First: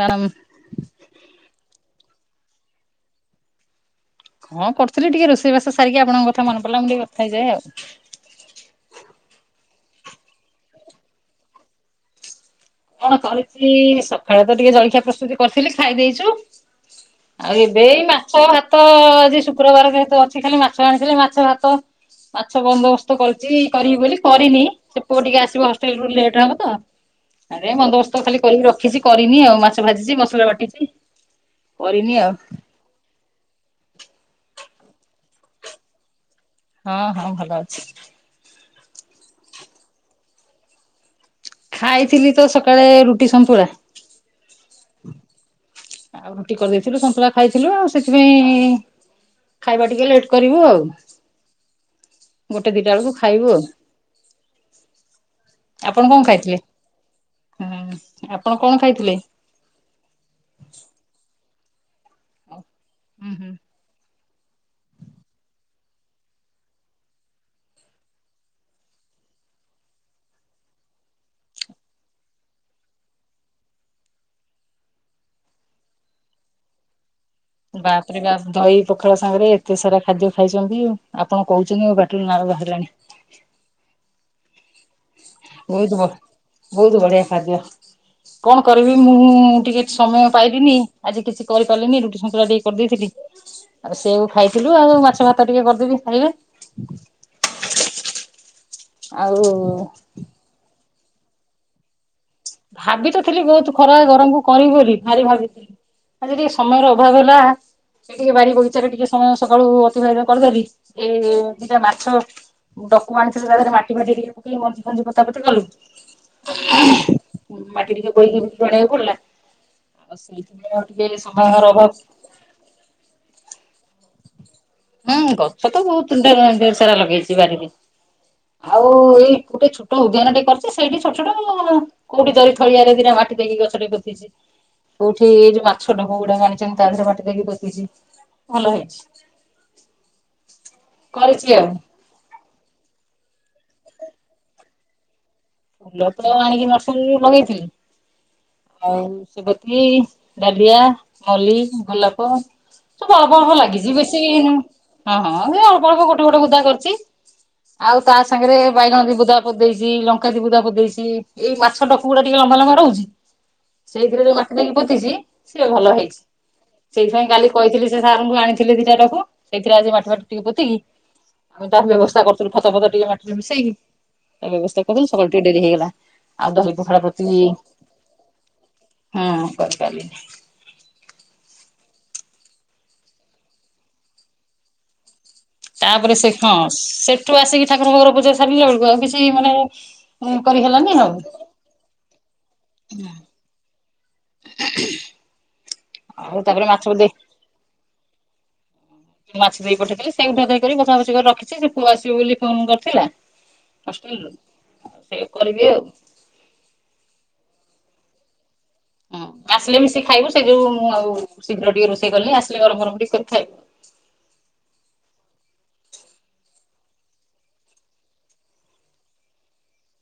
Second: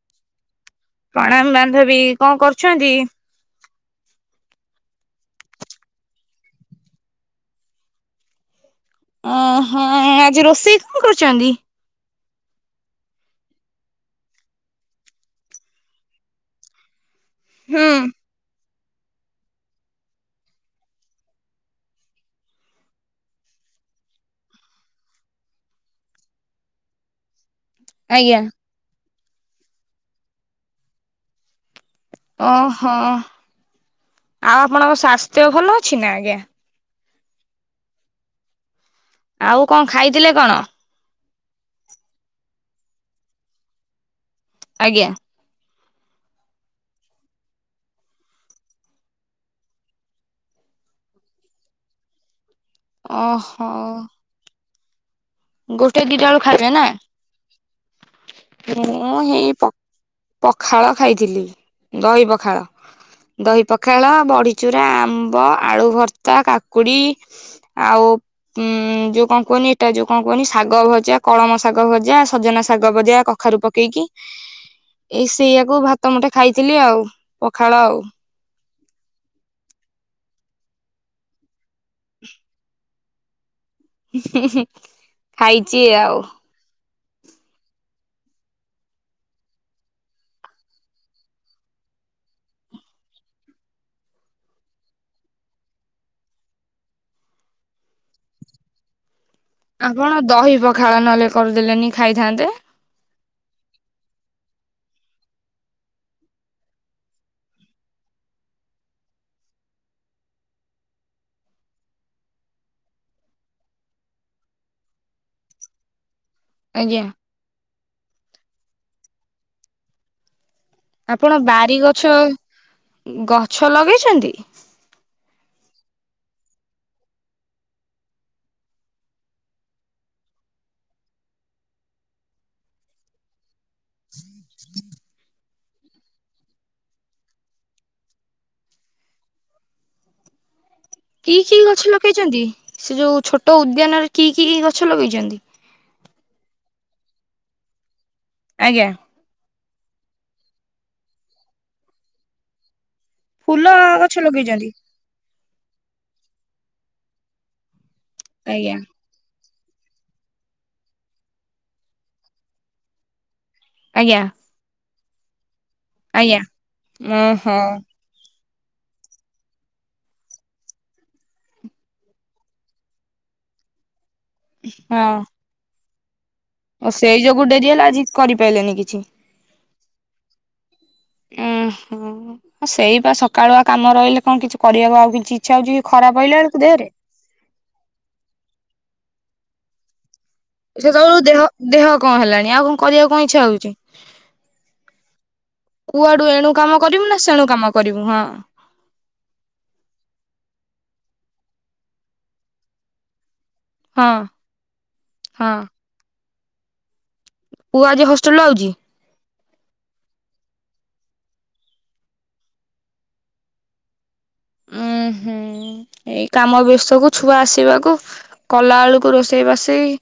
ବରମ୍ ପ୍ରଣାମ ବାନ୍ଧବୀ କଣ କରୁଛନ୍ତି? ହଁ କରଥିଲି ଟିକେ ରୋଷେଇବାସ ସାରିକି ଆପଣଙ୍କ କଥା ମନ ପଡିଲା ମୁଁ ଟିକେ କଥା ହେଇଯଏ ଆଉ। ଅ ହଁ ଆଜି ରୋଷେଇ କଣ କରୁଚନ୍ତି? କଣ କରିଚି ସକାଳେ ତ ଟିକେ ଜଳଖିଆ ପ୍ରସ୍ତୁତି କରିଥିଲି ଖାଇ ଦେଇଚୁ। ଆଉ ଏବେ ହୁଁ ଏଇ ମା ମୋ ଭାତ ଆଜି ଶୁକ୍ରବାର ଯେହେତୁ ଅଛି କାଲି ମାଛ ଆଣିଥିଲେ ମାଛ ଭାତ ମାଛ ବନ୍ଦୋବସ୍ତ କରିଛି କରିବି ବୋଲି କରିନି ସେ ପୁଅ ଟିକେ ଆସିବ ହଷ୍ଟେଲେ ରୁ ଲେଟ୍ ହେବ ତ। ଆରେ ବନ୍ଦୋବସ୍ତ ଖାଲି ଆଜ୍ଞା। କରିକି ରଖିଛି କରିନି ଆଉ ମାଛ ଭାଜିଛି ମସଲା ବାଟିଛି କରିନି ଆଉ। ଓହୋ ଆଉ ଆପଣଙ୍କ ସ୍ୱାସ୍ଥ୍ୟ ଭଲ ଅଛି ନା ଆଜ୍ଞା? ହଁ ହଁ ଭଲ ଅଛି। ଆଉ କଣ ଖାଇଥିଲେ କଣ? ଖାଇଥିଲି ତ ସକାଳେ ରୁଟି ସନ୍ତୁଳା। ଆଜ୍ଞା। ଆଉ ରୁଟି କରିଦେଇଥିଲୁ ସନ୍ତୁଳା ଖାଇଥିଲୁ ଆଉ ସେଥିପାଇଁ ଖାଇବା ଟିକେ ଲେଟେ କରିବୁ ଆଉ। ଗୋଟେ ଦିଇଟା ବେଳକୁ ଖାଇବୁ ଆଉ। ଓହୋ ଗୋଟେ ଆପଣ କଣ ଦିଇଟା ବେଳୁ ଖାଇଥିଲେ? ଖାଇବେ ନା ହୁଁ ଆପଣ କଣ ଖାଇଥିଲେ? ମୁଁ ହେଇ ପ ପଖାଳ ଖାଇଥିଲି ଦହି ପଖାଳ ହୁଁ ହୁଁ। ଦହି ପଖ ପଖାଳ ବଡ଼ିଚୁରା ଆମ୍ବ ଆଳୁ ଭର୍ତ୍ତା କାକୁଡ଼ି ଆଉ ଉଁ ଯୋଉ କଣ କୁହନି ଏଟା ଯୋଉ କଣ କୁହନି ଶାଗ ଭଜା କଳମ ଶାଗ ଭଜା ସଜନା ଶାଗ ଭଜା କଖାରୁ ପକେଇକି ଏଇ ସେଇଆାକୁ ଭାତ ମୁଟେ ଖାଇଥିଲି ଆଉ। ପଖାଳ ଆଉ ବାପରେ ବାପ ଦହି ପଖାଳ ସାଙ୍ଗରେ ଏତେ ସାରା ଖାଦ୍ୟ ଖାଇଚନ୍ତି ଆପଣ କୋହୁଚନ୍ତି ମୋ ବାଟିରୁ ନାଳ ବାହାରିଲାଣି। ହୁଁ ହୁଁ। ବହୁତ ବ ବିହୁତ ବଢିଆ ଖାଦ୍ୟ। କଣ କରିବି ମୁଁ ଟିକେ ସମୟ ପାଇବିନି ଆଜି କିଛି କରିପାରିଲିନି ରୁଟି ଶନ୍ତଳା ଟିକେ କରିଦେଇଥିଲି। ୳ ସେଉଖାଇଥିଲୁ ଆଉ ମାଛ ଭାତ ଟିକେ କରିଦେବି ଖାଇବେ ଆଉ। ଆପଣ ଦହି ପଖାଳ ନହେଲେ କରିଦେଲେନି ଖାଇଥାନ୍ତେ। ଭାବି ତଥିଲି ବହୁତ ଖରା ଗରମକୁ କରିବି ବୋଲି ଭାରି ଭାବିଥିଲି ଆଜି ଟିକେ ସମୟଯଦି ସମୟର ଅଭାବ ହେଲା ସେ ଟିକେ ବାରି ବଗିଚାରେ ଟିକେ ସମୟ ସକାଳୁ ଅତିବାହିତ କରିଦେବି ଏ ଦଟା ମାଛ ଡକୁ ଆଣିଥିଲେ ତାହା ଧିରେ ମାଟି ଫାଟି ଟିକେ ଦେଇକି ପୋଷା ପୋତି କଲୁ। ଆଜ୍ଞା। ମାଟି ଟିକେ ବୋଇକି ଜଳେଇବାକୁ ପଡିଲା ଆଉ ସେଇଥିପାଇଁ। ଟିକେ ଆପଣ ସମୟର ଅଭାବ ବାରିଗଛ ଗଛ ଲଗେଇଛନ୍ତି? ହୁଁ ଗଛ ତ ବହୁତ ଢେରସାରା ଲଗେଇଛି ବାାରିରେ ଆଉ ଏଇ ଗୋଟେ ଛୋଟ ଉଦ୍ୟାନ ଟେ କରିଛି ସେଇଠି ଛୋଟ ଛୋଟ କୋଉଠି ଜରି ଖଳିଆରେ ଦିଟା ମାଟି ଦେଇକି ଗଛଟେ ପୋତିଛି କୋଉଠି ଏଇ ଯୋଉ ମା ଛୋଟ କୋଉ ଗୁଡାକ ଆଣିଛନ୍ତି ତା ଦେହରେ ବାଟି ଦେଇକି ପୋତିଛି ଭଲ ହେଇଛି। କି କରିଛି କି ଆଉ ଗଛ ଲଗେଇଚନ୍ତିସେ ଯୋଉ ଛୋଟ ଉଦ୍ୟାନରେ କି କି କି ଗଛ ଲଗେଇଛନ୍ତି? ଫୁଲ ଫୁଲ ଆଣିକି ନର୍ସରୀରେ ଲଗେଇଥିଲି ଆଜ୍ଞା ଆଉ ସେ କି ଡାଲିଆ ମ୍ଲି ଗୋଲାପ ଅଳ୍ପ ଅଳ୍ପ ଫୁଲ ଲାଗିଛି ଗଛ ବେଶୀନୁ। ଲଗେଇଛନ୍ତି ହଁ ହଁ ଏ ଅଳ୍ପ ଅଳ୍ପ ଗୋଟେ ଗୋଟେ ବୁଦା କରିଚି ଆଉ ତା ସାଙ୍ଗରେ ଆଜ୍ଞା ବାଇଗଣ ବି ବୁଦା ପଦେଇଛି ଲଙ୍କା ଦିିବୁଦା ପ ଦେଇେଇଛି ଏଇ ମାଛ ଟକୁ ଗୁଡା ଟିକେ ଲମ୍ବା ଲମ୍ବା ରହୁଛି ଆଜ୍ଞା ସେଇଥିରେ ଯୋଉ ମାଟି ଟାକି ପୋତିଛି ସିଏ ଭଲ ହେଇଛି ଆଜ୍ଞା ସେଇଥିପାଇଁ କାଲି ଓହୋ କହିଥିଲି ସେ ସାର୍ଙ୍କୁ ଆଣିଥିଲି ଦିଟା ଡବା ସେଇଥିରେ ଆଜି ମାଟି ଫାଟି ଟିକେ ପୋତିକ କି ମୁଁ ତା ବ୍ୟବସ୍ଥା କରୁଥିଲୁ ଖତ ଫତ ଟିକେ ମାଟିିରେମିଶେଇକି ତା ବ୍ୟବସ୍ଥା ହଁ କରିୁଥିଲୁ ସକାଳୁ ଟିକେ ଡେରି ହେଇଗଲା। ଆଉ ଦହି, ଓ ପଖଳ ସେଇ କରିଥିଲି ଯୋଗୁ ଡେରି ହେଲା ଆଜି କରିପାରିଲେନି କିଛି ହଁତରକାରି। ଉଁ ହୁଁସେଇ ବା ସକାଳୁଆ କାମ ରହିଲେ କଣ କିଛି କରିହବ ଆଉ କିଛି। ଇଚ୍ଛା ହଉଛିଖରା ପାଇଲାଣି ତୋ ଦେହରେ? ତୁଆସିକି ଠାକୁରଙ୍କର ପୂଜା ସାରିଲା ବେଳକୁ ଆଉ କିଛି ମାନେ ଉଁ କରି ଖାଆ। ସେତେବେଳୁ ଦେହ ଦେହ କଣ ହେଲାଣି ଆଉ କଣ କରିବାକୁ କଣ ଇଚ୍ଛା ହଉଛି। କୁଆଡୁ ଆଉ ଏଣୁ ତାପରେ କାମ ମାଛ ଦେ କରିବୁ ନା ସେଣୁ କାମ କରିବୁ ହଁ। ମାଛ ଦେଇ ପଠେଇଥିଲି ସେଇ ଗୁଠକକରି କଥାବଚି କରି ରଖିଛି ସେ ପୁଅ ଆସିବ ବୋଲି ଫୋନ କରିଥିଲା। ହଁ କଷ୍ଟ ହେ ସେ ଟିକେ ହଁ କରିବେ ଆଉ। ପୁ ଆଜି ହଷ୍ଟେଲରୁ ଆଉଛି? ହୁଁ ଆସିଲେ ମିଶିକି ଖାଇବୁ ସେ ଯୋଉ ମୁଁ ଆଉ ଶୀଘ୍ର ଟିକେ ରୋଷେଇ କଲି ଆସିଲେ ଗରମ ଗରମ ଟିକେ କରି ଖାଇବୁ। ହୁଁ ହୁଁ। ଏଇ କାମ ବ୍ୟାସ୍ତକୁ ଛୁଆ ଆସିବାକୁ କଲା ବଳୁକୁ ରୋଷେଇ ବାସେଇ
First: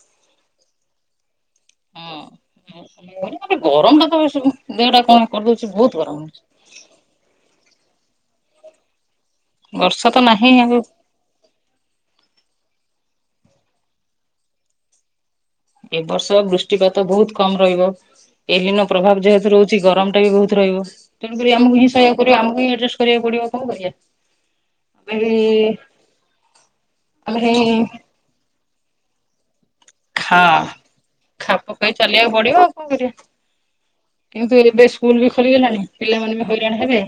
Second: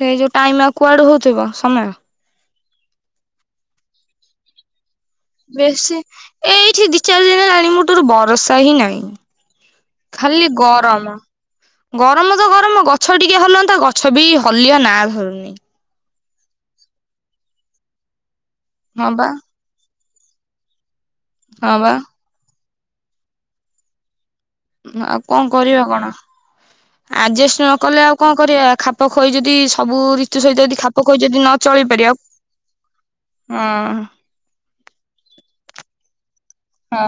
ସେଇ ଯୋଉ ଟାଇମ କୁଆଡୁ ହଉଥିବ ସମୟ। ହଁ ଗରମ ଟା ତ ବ ଦେଟା କଣ? କରିଦଉଛି ବହୁତ ବେଶି ଗରମ ହଉଛି। ଏଇଠି ଦି ଚାରି ଦିନ ହେଲାଣି ମୋଟୁରୁ ଭରସା ହିଁ ନାହିଁ। ବର୍ଷା ତ ନାହିଁ ଖାଲି ଆଉ ଗରମ। ଗରମ ତ ଗରମ ଗଛ ଟିକେ ହଲଅନ୍ତା ଗଛ ବି ହଲିଆ ନା ଧରୁନି। ଏବ ବର୍ଷ ବୃଷ୍ଟିପାତ ବହୁତ କମ ରହିବ ଏଲିନ ହଁ ପ୍ରଭାବ ବା ଯେହେତୁ ରହୁଛି ଛି ଗରମ ଟା ବି ବହୁତ ରହିବ ତେଣୁକରି ହଁ ଆମକୁ ହିଁ ବା ସହାୟକ କରିବ ଆମକୁ ହଡଜଷ୍ଟ କରିବାକୁ ପଡିବ କଣ କରିବା। ଆଉ କଣ ଆମେ କରିବା କଣ ଆମେ ହେଇ ଆଡଜଷ୍ଟ ନ କଲେ ଆଉ କଣ କରିବା ଖାପଖୋଇ ଯଦି ସବୁ ଖା ଋତୁ ସହିତ ଯଦି ଖାପଖୋଇ ଯଦି ନ ଖାପ ଚଳେଇ ଖୁଆଇ ଚାଲିବାକୁ ପଡିବ ଆଉ କଣ କରିବା। ପାରିବା-ଉଁ- କିନ୍ତୁ ଏବେ ସ୍କୁଲ୍ ବି ଖୋଲିଗଲାଣି ପିଲାମାନେ ବି ହଇରାଣ ହଁ ହେବେନି।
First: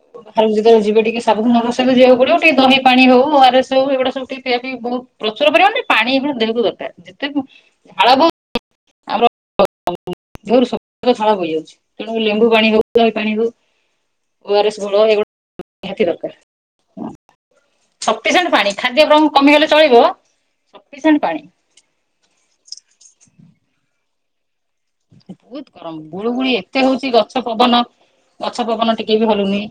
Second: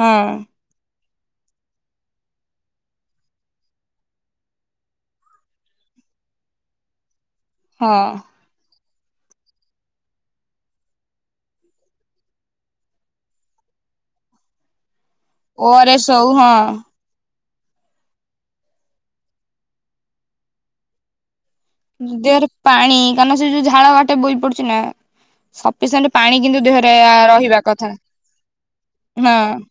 ହଁ। ଖାଲି ଯେତେବେଳେ ଯିବେ ଟିକେ ସାବଧାନ ସହିତ ଯିବାକୁ ପଡିବ ଟିକେ ଦହି ପାଣି ହଉ ଓଆରଏସ୍ ହଉ ଏଗୁଡ଼ା ସବୁ ଟିକେ ପିଆ ପିଇ ବହୁତ୍ ପ୍ରଚୁର ପରିମାଣରେ ପାଣି ଏଭଳି ଦେହକୁ ଦରକାର୍ ଯେତେ ହଁ ଝାଳ ବହୁ ଆମର ଦେହରୁ ସବୁତକ ଝାଳ ବହିଯାଉଚି ତେଣୁ ଲେମ୍ବୁ ପାଣି ହଉ ଦହି ପାଣି ହଉ ଓଆରଏସ୍ ଗୁଣ୍ଡ ଏଗୁ [inaudible] ଓ ଆର ନିହାତି ଏସ୍ ହଉ ଦରକାର୍। ହଁ ସଫିସେଣ୍ଟ୍ ପାଣି ଖାଦ୍ୟ ବରଂ କମିଗଲେ ଚଳିବ ସଫିସେଣ୍ଟ୍ ପାଣି। ଦେହରେ ପାଣି କାରଣ ସେ ଯଉ ଝାଳ ବାଟେ ବହି ପଡୁଚି ନା ବହୁତ ଗରମ ସଫିସେଣ୍ଟ୍ ଗୁଳୁ ପାଣି ଗୁଳି କିନ୍ତୁ ଏତେ ଦେହରେ ହଉଛି ଗଛ ଆ-ରହିବା ପବନ କଥା। ଗଛ ପବନ ଟିକେ ବି ହଁ ହଲୁନି।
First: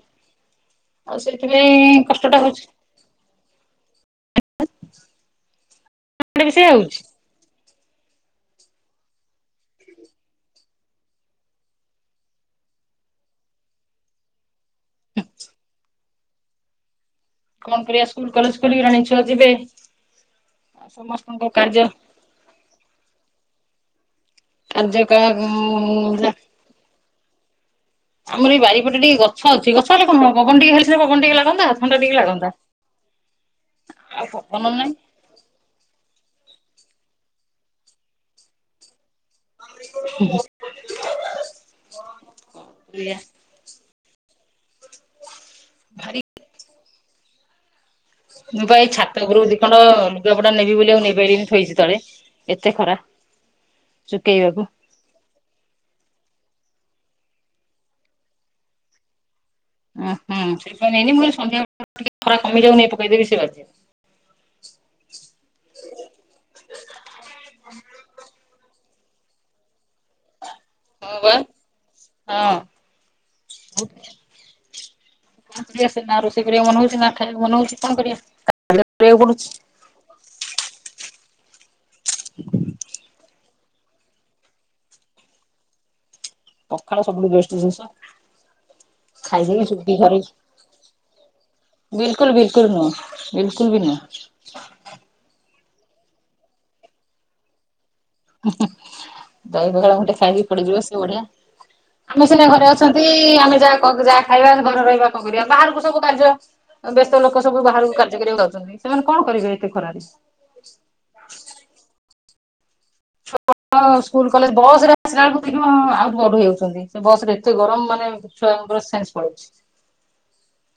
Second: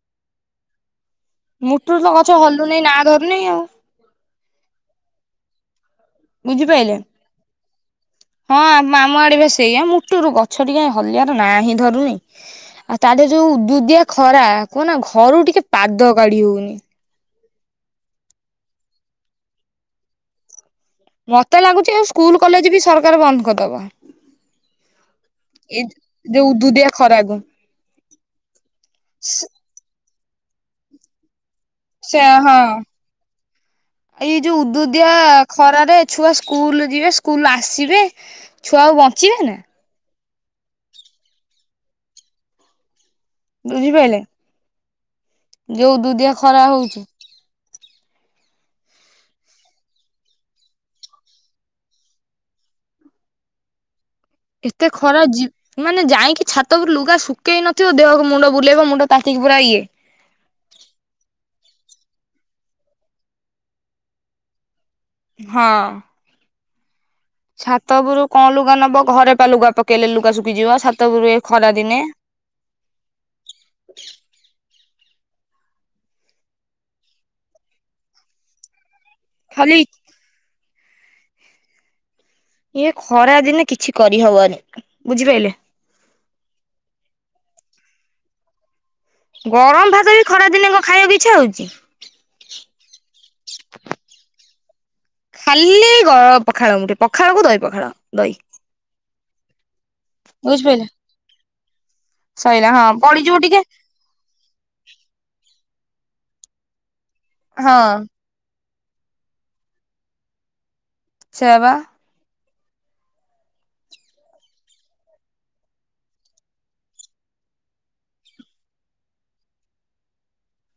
ଆଉ ସେଥିପାଇଁ ମୁଟୁରୁ ତ ଗଛ କଷ୍ଟ ଟା ହଉଚି। ହଲୁନି ନା ଧରୁନି ଆଉ [inaudible] ବି ସେଇଆ ବୁଝିପାଇଲେ ହଉଚି। ହଁ ଆମ -ଆମ ଆଡ଼େ ବା ସେଇଆ ମୁଟୁରୁ ଗଛ ଟିକେ ହଲିଆର ନାଁ ହିଁ ଧରୁନି। ଆଉ ତା ଦେହରେ ଯଉ ଉଦୁଉଦିଆ ଖରା କୁହନା ଘରୁ ଟିକେ ପାଦ କାଢି ହଉନି। କଣ୍ କରିବା ସ୍କୁଲ୍ କଲେଜ୍ ଖୋଲି ଗଲାଣି ଛୁଆ ଯିବେ। ଆଉ ସମସ୍ତଙ୍କ ମତେ କାର୍ଯ୍ୟ ଲାଗୁଚି ଏଇ ସ୍କୁଲ କଲେଜ ବି ସରକାର ବନ୍ଦ୍ କରିଦବ। ଏଇ ଯୋଉ [unintelligible] ଉଦୁଉଦିଆ ଖରାକୁ। ଆମର ଏଇ ବାରିପଟେ ଟିକେ ଗଛ ଅଛି ଗଛ ହେଲେ କଣ ହବ ପବନ ଟିକେ ହେଲେ ସେ ପବନ ଟିକେ ଲାଗନ୍ତା। ଥଣ୍ଡା ଟିକେ ସା- ଲାଗନ୍ତା। ଆଉ ହଁ ଏଇ ଯଉ ପବନ ନାହିଁ ଉଦୁଉଦିଆ ଖରାରେ ଛୁଆ ସ୍କୁଲୁ ଯିବେ ସ୍କୁଲୁରୁ ଆସିବେ ଛୁଆ ଆଉ ବଞ୍ଚିବେନା। କଣ କରିବା। ବୁଝିପାଇଲେ ଯଉ ଭାରି ଉଦୁଉଦିଆ ଖରା ହଉଚି ମୁଁ ପା ଏଇ ଛାତ ଉପରକୁ ଦି ଖଣ୍ଡ ଲୁଗାପଟା ନେବି ବୋଲି ଆଉ ନେଇପାଇଲିନି ଥୁଇଚି ତଳେ। ଏତେ ଖରା ଶୁକେଇବା ଏତେ ଖରା ଜୀ ମାନେ ଯାଇକି ଛାତ ଉପରକୁ ଲୁଗା ଶୁକେଇ ନଥିବ ଦେହକୁ ମୁଣ୍ଡ ବୁଲେଇବ ମୁଣ୍ଡ ତାତିକି ପୁରା ଇଏ। ଉଁ- ହୁଁ ସେଇପାଇଁ ନେଇନି ମୁଁ କହିଲି ସନ୍ଧ୍ୟାବେଳେ ଟିକେ ଖରା କମିଯାଉ ନେଇ ପକେଇଦେବି ସେ ବାଜିଯିବ। ହଁ। ଛାତ ଉପରକୁ କଣ ଲୁଗା ନବ ଘରେ ପା ଲୁଗା ପକେଇଲେ ଲୁଗା ଶୁକିଯିବ ଛାତ ହଁ ବା ଉପୁରୁ ଏ ଖରା ଦିନେ ହଁ। କଣ କରିବା ସେ ନା ରୋଷେଇ କରିବାକୁ ମନ ହଉଚି ନା ଖାଇବାକୁ ମନ ହଉଚି କଣ କରିବା [inaudible] କରିବାକୁ ପଡୁଚି। ଖାଲି ଏ ଖରା ଦିନେ କିଛି କରିହବନି ବୁଝିପାଇଲେ। ପଖାଳ ସବୁଠୁ ବେଷ୍ଟ୍ ଜିନିଷ। ଖାଇଦେଇକି ଗରମ୍ ଶୁଖି ଭାତ ବି ଖରା ଦିନେ କଣ ଖାଇବାକୁ ଇଚ୍ଛା ହଉଚି। ବିଲକୁଲ୍- ବିଲକୁଲ୍ ନୁହଁ ବିଲକୁଲ୍ ବି ନୁହଁ। ଖାଲି ଗଳ- ପଖାଳ ମୁଠେ ପଖାଳକୁ ଦହି ପଖାଳ ଦହି। ଦହି ପଖାଳ ମୁଠେ ଖାଇକି ପଡିଯିବ ବୁଝିପାରିଲେ। ସେ ବଢିଆ। [unintelligible] ସଇଲା ହଁ ପଡିଯିବ ଟିକେ ଯାହା ଖାଇବା ଘରେ ରହିବା କଣ କରିବା ବାହାରକୁ ସବୁ କାର୍ଯ୍ୟ ବ୍ୟସ୍ତ ଲୋକ ସବୁ ହଁ ବାହାରକୁ କାର୍ଯ୍ୟ କରିବାକୁ ଯାଉଚନ୍ତି ସେମାନେ କଣ କରିବେ ଏତେ ଖରାରେ। ସେୟା ବା। [unintelligible] ହଁ ସ୍କୁଲ କଲେଜ ବସ୍ ରେ ଆସିଲା ବେଳକୁ ଆଉଟୁ ପାଉଟୁ ହେଇଯାଉଛନ୍ତି, ସେ ବସ୍ ରେ ଏତେ ଗରମ ମାନେ ଛୁଆଙ୍କର ସେନ୍ସ ପଳଉଛି।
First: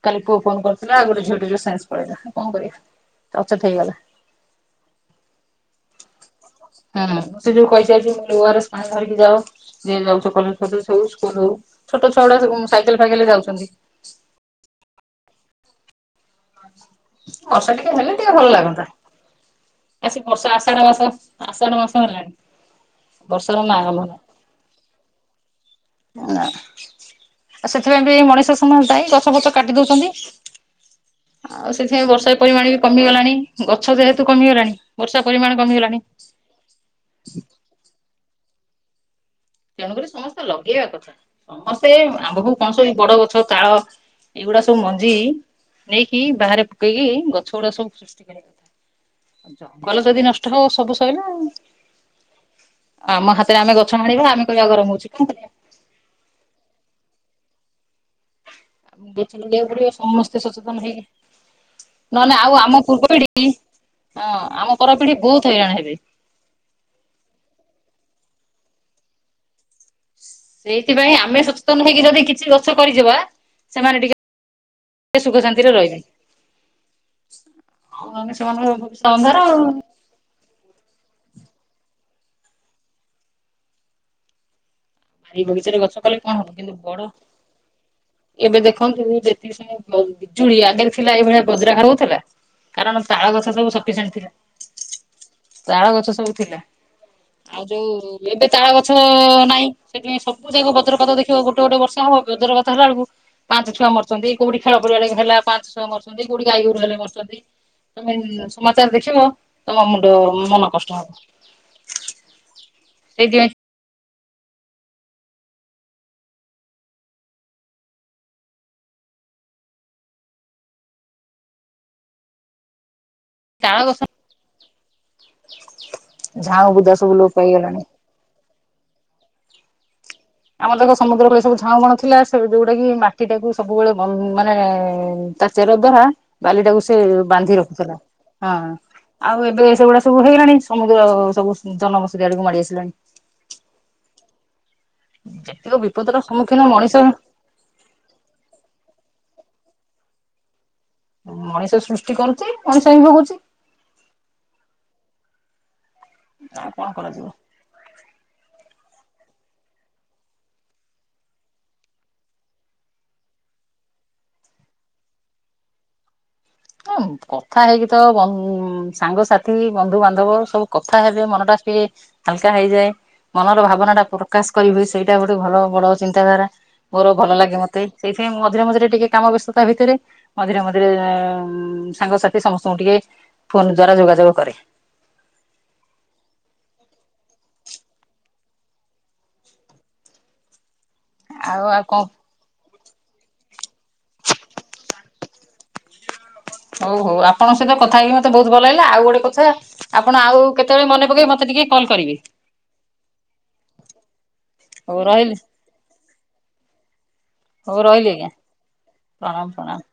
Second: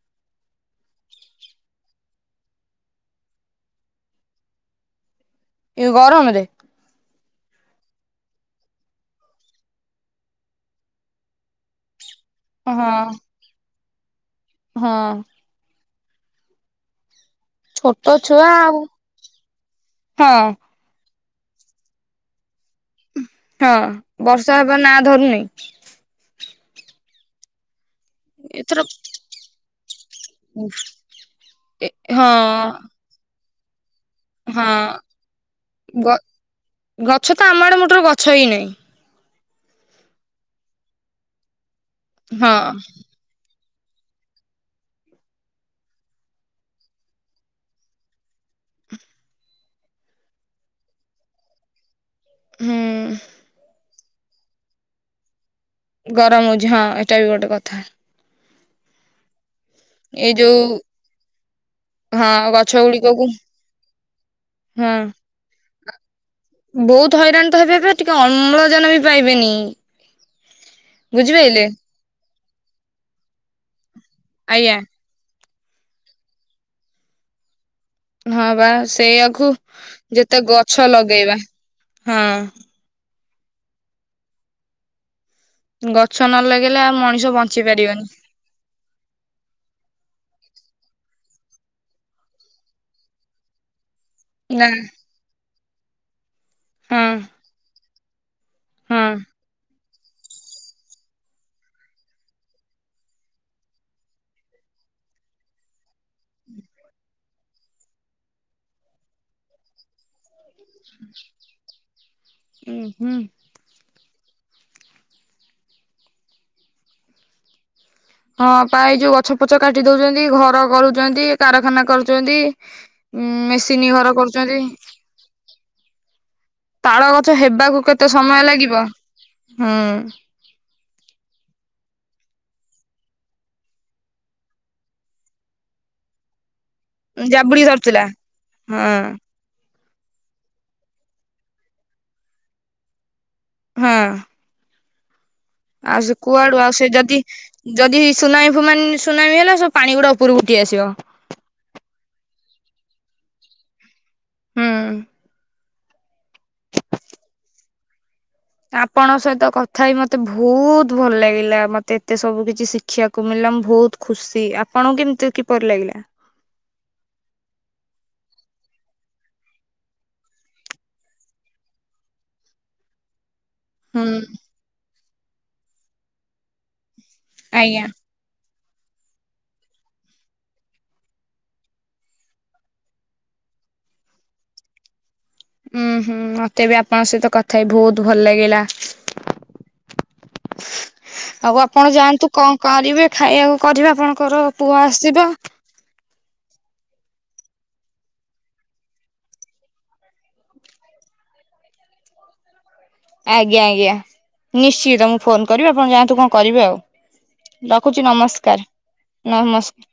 କାଲି ପୁଅ ଫୋନ କରିଥିଲା ଆଉ ଗୋଟେ ଝିଅଟେ ର ସେନ୍ସ ପଳେଇଲା, କଣ କରିବା ଅଚେତ ହେଇଗଲା। ଏଇ ଗରମରେ? ହୁଁ ମୁଁ ସେ ଯୋଉ କହି ଚାଲିଚି ପାଣି ଧରିକି ଯାଅ ଯିଏ ଯାଉଛ କଲେଜ ଫଲେଜ୍ ସ୍କୁଲ ହୋଉ। ଛୋଟ ଛୁଆ ଗୁଡା ସବୁ ସାଇକେଲ ହଁ ଫାଇକେଲ ଯାଉଛନ୍ତି। ହଁ। ବର୍ଷା ଟିକେ ଛୋଟ ହେଲେ ଟିକେ ଛୁଆ ଭଲ ଆଉ ଲାଗନ୍ତା ହଁ ଆସିକ ବର୍ଷା ଆସ ଆସାଢ଼ ମାସ, ଆସାଢ଼ ମାସ ହେଲାଣି। ବର୍ଷାର ହଁ, ନାଁ ଗନ୍ଧ ବର୍ଷା ହେବା ନାଁ ଧରୁନି। ନା ଆଉ ସେଥିପାଇଁ ବି ମଣିଷ ଏଥର ସମୟ ଯାଇ ଗଛ ଫଛ କାଟି ଦଉଛନ୍ତି। ଆଉ ଏ ସେଥିପାଇଁ ବର୍ଷାର ହଁ ପରିମାଣ ବି କମିଗଲାଣି। ଗଛ ଯେହେତୁ କମିଗଲାଣି ହଁ ବର୍ଷା ପରିମାଣ କମିଗଲାଣି। ଗ ଗଛ ତ ଆମ ଆଡ଼ ମୁଟରୁ ଗଛ ହେଇନାହିଁ। ତେଣୁକରି ସମସ୍ତେ ଲଗେଇବା କଥା ସମସ୍ତେ ଆମ୍ଭକୁ ହଁ କଣ ସବ ବଡ ଗଛ ତାଳ ଏଇଗୁଡା ସବୁ ମଞ୍ଜି ନେଇକି ବାହାରେ ପକେଇକି ଗଛ ଗୁଡା ସବୁ ସୃଷ୍ଟି କରିବା। କଥା। ଜଙ୍ଗଲ ଯଦି ନଷ୍ଟ ହବ ସବୁ ସଇଲା ଆଉ। ହୁଁ ଆମ ହାତରେ ଆମେ ଗଛ ହାଣିବା ଆମେ କହିବା ଗରମ ହଉଛି କ ଗରମ ହୋଉଛି, ହଁ ଏଟା ବି ଗୋଟେ କଥା। ଆ ଗଛ ଲଗେଇବାକୁ ପଡିବ ଏଇ ସମସ୍ତେ ଯୋଉ ସଚେତନ ହେଇକି। ନହେଲେ ହଁ ଆଉ ଗଛ ଆମ ପୂର୍ବ ଗୁଡିକକୁ ପିଢି, ହଁ ଆମ ହଁ ପରପିଢି ବହୁତ ହଇରାଣ ହେବେ। ବହୁତ ହଇରାଣ ତ ହେବେ ହେବେ ଟିକେ ଅମ୍ଳଜାନ ବି ପାଇବେନି। ସେଇଥିପାଇଁ ଆମେ ବୁଝିପାରିଲେ ସଚେତନ ହେଇକି ଯଦି କିଛି ଗଛ କରିଯିବା ସେମାନେ ଆଜ୍ଞା। ଟିକେ ସେ ସୁଖ ଶାନ୍ତିରେ ରହିବେ। ଆଉ ଆମେ ହଁ ବା ସେମାନଙ୍କ ଭବିଷ୍ୟତ ଅନ୍ଧାର ସେଇଆକୁ ଆଉ। ଯେତେ ଗଛ ଲଗେଇବା ହଁ। ଏଇ ବଗିଚାରେ ଗଛ କଲେ କଣ ନ ହବ କିନ୍ତୁ ଲଗେଇଲେ ଆଉ ବଡ ମଣିଷ ବଞ୍ଚି ପାରିବନି ଏବେ ଦେଖନ୍ତୁ ଯେତିକି ସେ ବିଜୁଳି ଆଗରେ ଥିଲା ଏଇଭଳିଆ ବଜ୍ର ହାର ହଉଥିଲା। କାରଣ ତାଳ ଗଛ ସବୁ ସପିସେଣ୍ଟ ଥିଲା। ନା। ତାଳ ଗଛ ସବୁ ଥିଲା, ହଁ ଆଉ ଯୋଉ ଏବେ ତାଳ ଗଛ ହଁ ନାହିଁ। ସେଇଥିପାଇଁ ସବୁ ଯା ବଜ୍ରପାତ ଦେଖିବ ଗୋଟେ ଗୋଟେ ବର୍ଷ ହବ ବଜ୍ରପାତ ହେଲା ବେଳକୁ ପାଞ୍ଚ ଛୁଆ ମରଚଛନ୍ତି, କୋଉଠି ଖେଳ ପଡିଆ ଲାଗି ହେଲା ପାଞ୍ଚ ଛୁଆ ମରଛନ୍ତି, କୋଉଠି ଗାଈଗୋରୁ ହେଲେ ମରଚଛନ୍ତି। ତମେ ସମାଚାର ଦେଖିବ ତମ ମୁଣ୍ଡ ମନ କଷ୍ଟ ହବ, ଉଁ ହୁଁ ସେଇଥିପାଇଁ ହଁ ପା ଏଇ ଯୋଉ ଗଛ ପଛ କାଟି ଦଉଛନ୍ତି ଘର କରୁଛନ୍ତି, କାରଖାନା କରୁଛନ୍ତି। ଉ ତାଳ ମେସିନ୍ ଗଛ ଘର କରୁଛନ୍ତି, ଝାଉଁ ବୁଦା ତାଳ ସବୁ ଲୋପ ଗଛ ହେବାକୁ ପାଇଗଲାଣି। କେ ତେ ସମୟ ଲାଗିବ ହୁଁ। ଆମର ଦେଖ ସମୁଦ୍ର କୂଳେ ସବୁ ଝାଉଁ ବଣ ଥିଲା ସେ ଯୋଉଟା କି ମାଟି ଟାକୁ ସବୁବେଳେ ମାନେ ତା ଚେର ଦ୍ୱାରା ବାଲିଟାକୁ ସେ ବାନ୍ଧି ଜାବୁଡି ରଖୁଥିଲା ଧରିଥିଲା ହଁ ଆଉ ଏବେ ସେଗୁଡା ସବୁ ହେଇଗଲାଣି ସମୁଦ୍ର ସବୁ ଜନବସତି ଆଡକୁ ମାଡି ଆସିଲାଣି। ହଁ। ଯେତିକ ଆଉ ସେ ବିପଦର କୁଆଡୁ ସମ୍ମୁଖୀନ ଆଉ ସେ ମଣିଷ ଯଦି ଯଦି ସୁନାମ ଫ ସୁନାମି ହେଲା ସବୁ ପାଣି ଗୁଡା ଉପରୁକୁ ଉଠୀ ଆସିବ। ମଣିଷ ସୃଷ୍ଟି କରୁଛି, ମଣିଷ ହିଁ ଭୋଗୁଛି। ହୁଁ। ଆଉ କଣ କରାଯିବ। ଆପଣଙ୍କ ସହିତ କଥା ହେଇ ମତେ ଭୋଉତ ଭଲ ଲାଗିଲା ମତେ ଏତେ ସବୁ କିଛି ଶି ଖିଆକୁ ମିଳିଲା ମୁଁ ଭୋଉତ ଖୁସି ଆପଣଙ୍କୁ କିମତି କିପରି ଲାଗିଲା? ହଁ କଥା ହେଇକି ତ ବ ଉଁ ସାଙ୍ଗସାଥି ବନ୍ଧୁବାନ୍ଧବ ସବୁ କଥା ହେବେ ମନଟା ସ୍ପେ ହାଲକା ହେଇଯାଏ ମନର ଭା ବନାଟା ହୁଁ ପ୍ରକାଶ କରି ହୁଏ ସେଇଟା ଗୋଟେ ଭଲ ବଡ ଚିନ୍ତାଧାରା ମୋର ଭଲ ଲାଗେ ମତେ। ଆଜ୍ଞା ସେଇଥିପାଇଁ ମୁଁ ମଝିରେ ମଝିରେ ଟିକେ କାମ ବ୍ୟସ୍ତତା ଭିତେରେ ମଝିରେ ମଝିରେ ଏଁ ଉଁ ସାଙ୍ଗସାଥି ସମସ୍ତଙ୍କୁ ଟିକେ ଫୋନ୍ ଦ୍ଵାରା ଯୋଗାଯୋଗ କରେ। ଉୁଁ ହୁଁ ମତେ ବି ଆପଣଙ୍କ ସହିତ କଥା ହେଇ ଭୋଉତୁ ଭଲ ଲାଗିଲା। ଆଉ ଆପଣ ଯାଆନ୍ତୁ କଁ କରିବେ ଖାଇଆକୁ କରିବେ ଆପଣଙ୍କର ପୁଅ ଆସଚି ତ। ହଉ ହଉ ଆପଣଙ୍କ ସହିତ କଥା ହେଇକି ମତେ ବୋହୁତୁ ଭଲ ଲାଗିଲା ଆଉ ଗୋଟେ କଥା ଆପଣ ଆଉ କେତେବେଳେ ମନେ ପକେଇ ମତେ ଟିକେ କଲ୍ କରିବେ। ଆଜ୍ଞା ଆଜ୍ଞା ହଉ ନିଶ୍ଚିତ ମୁଁ ରହିଲି ଫୋନ କରିବି ଆପଣ ଯାଆନ୍ତୁ କଁ କରିବେ ଆଉ। ହଉ ଲଖୁଚି ରହିଲି ଆଜ୍ଞା ନମସ୍କାର ପ୍ରଣାମ ପ୍ରଣାମ। ନମସ୍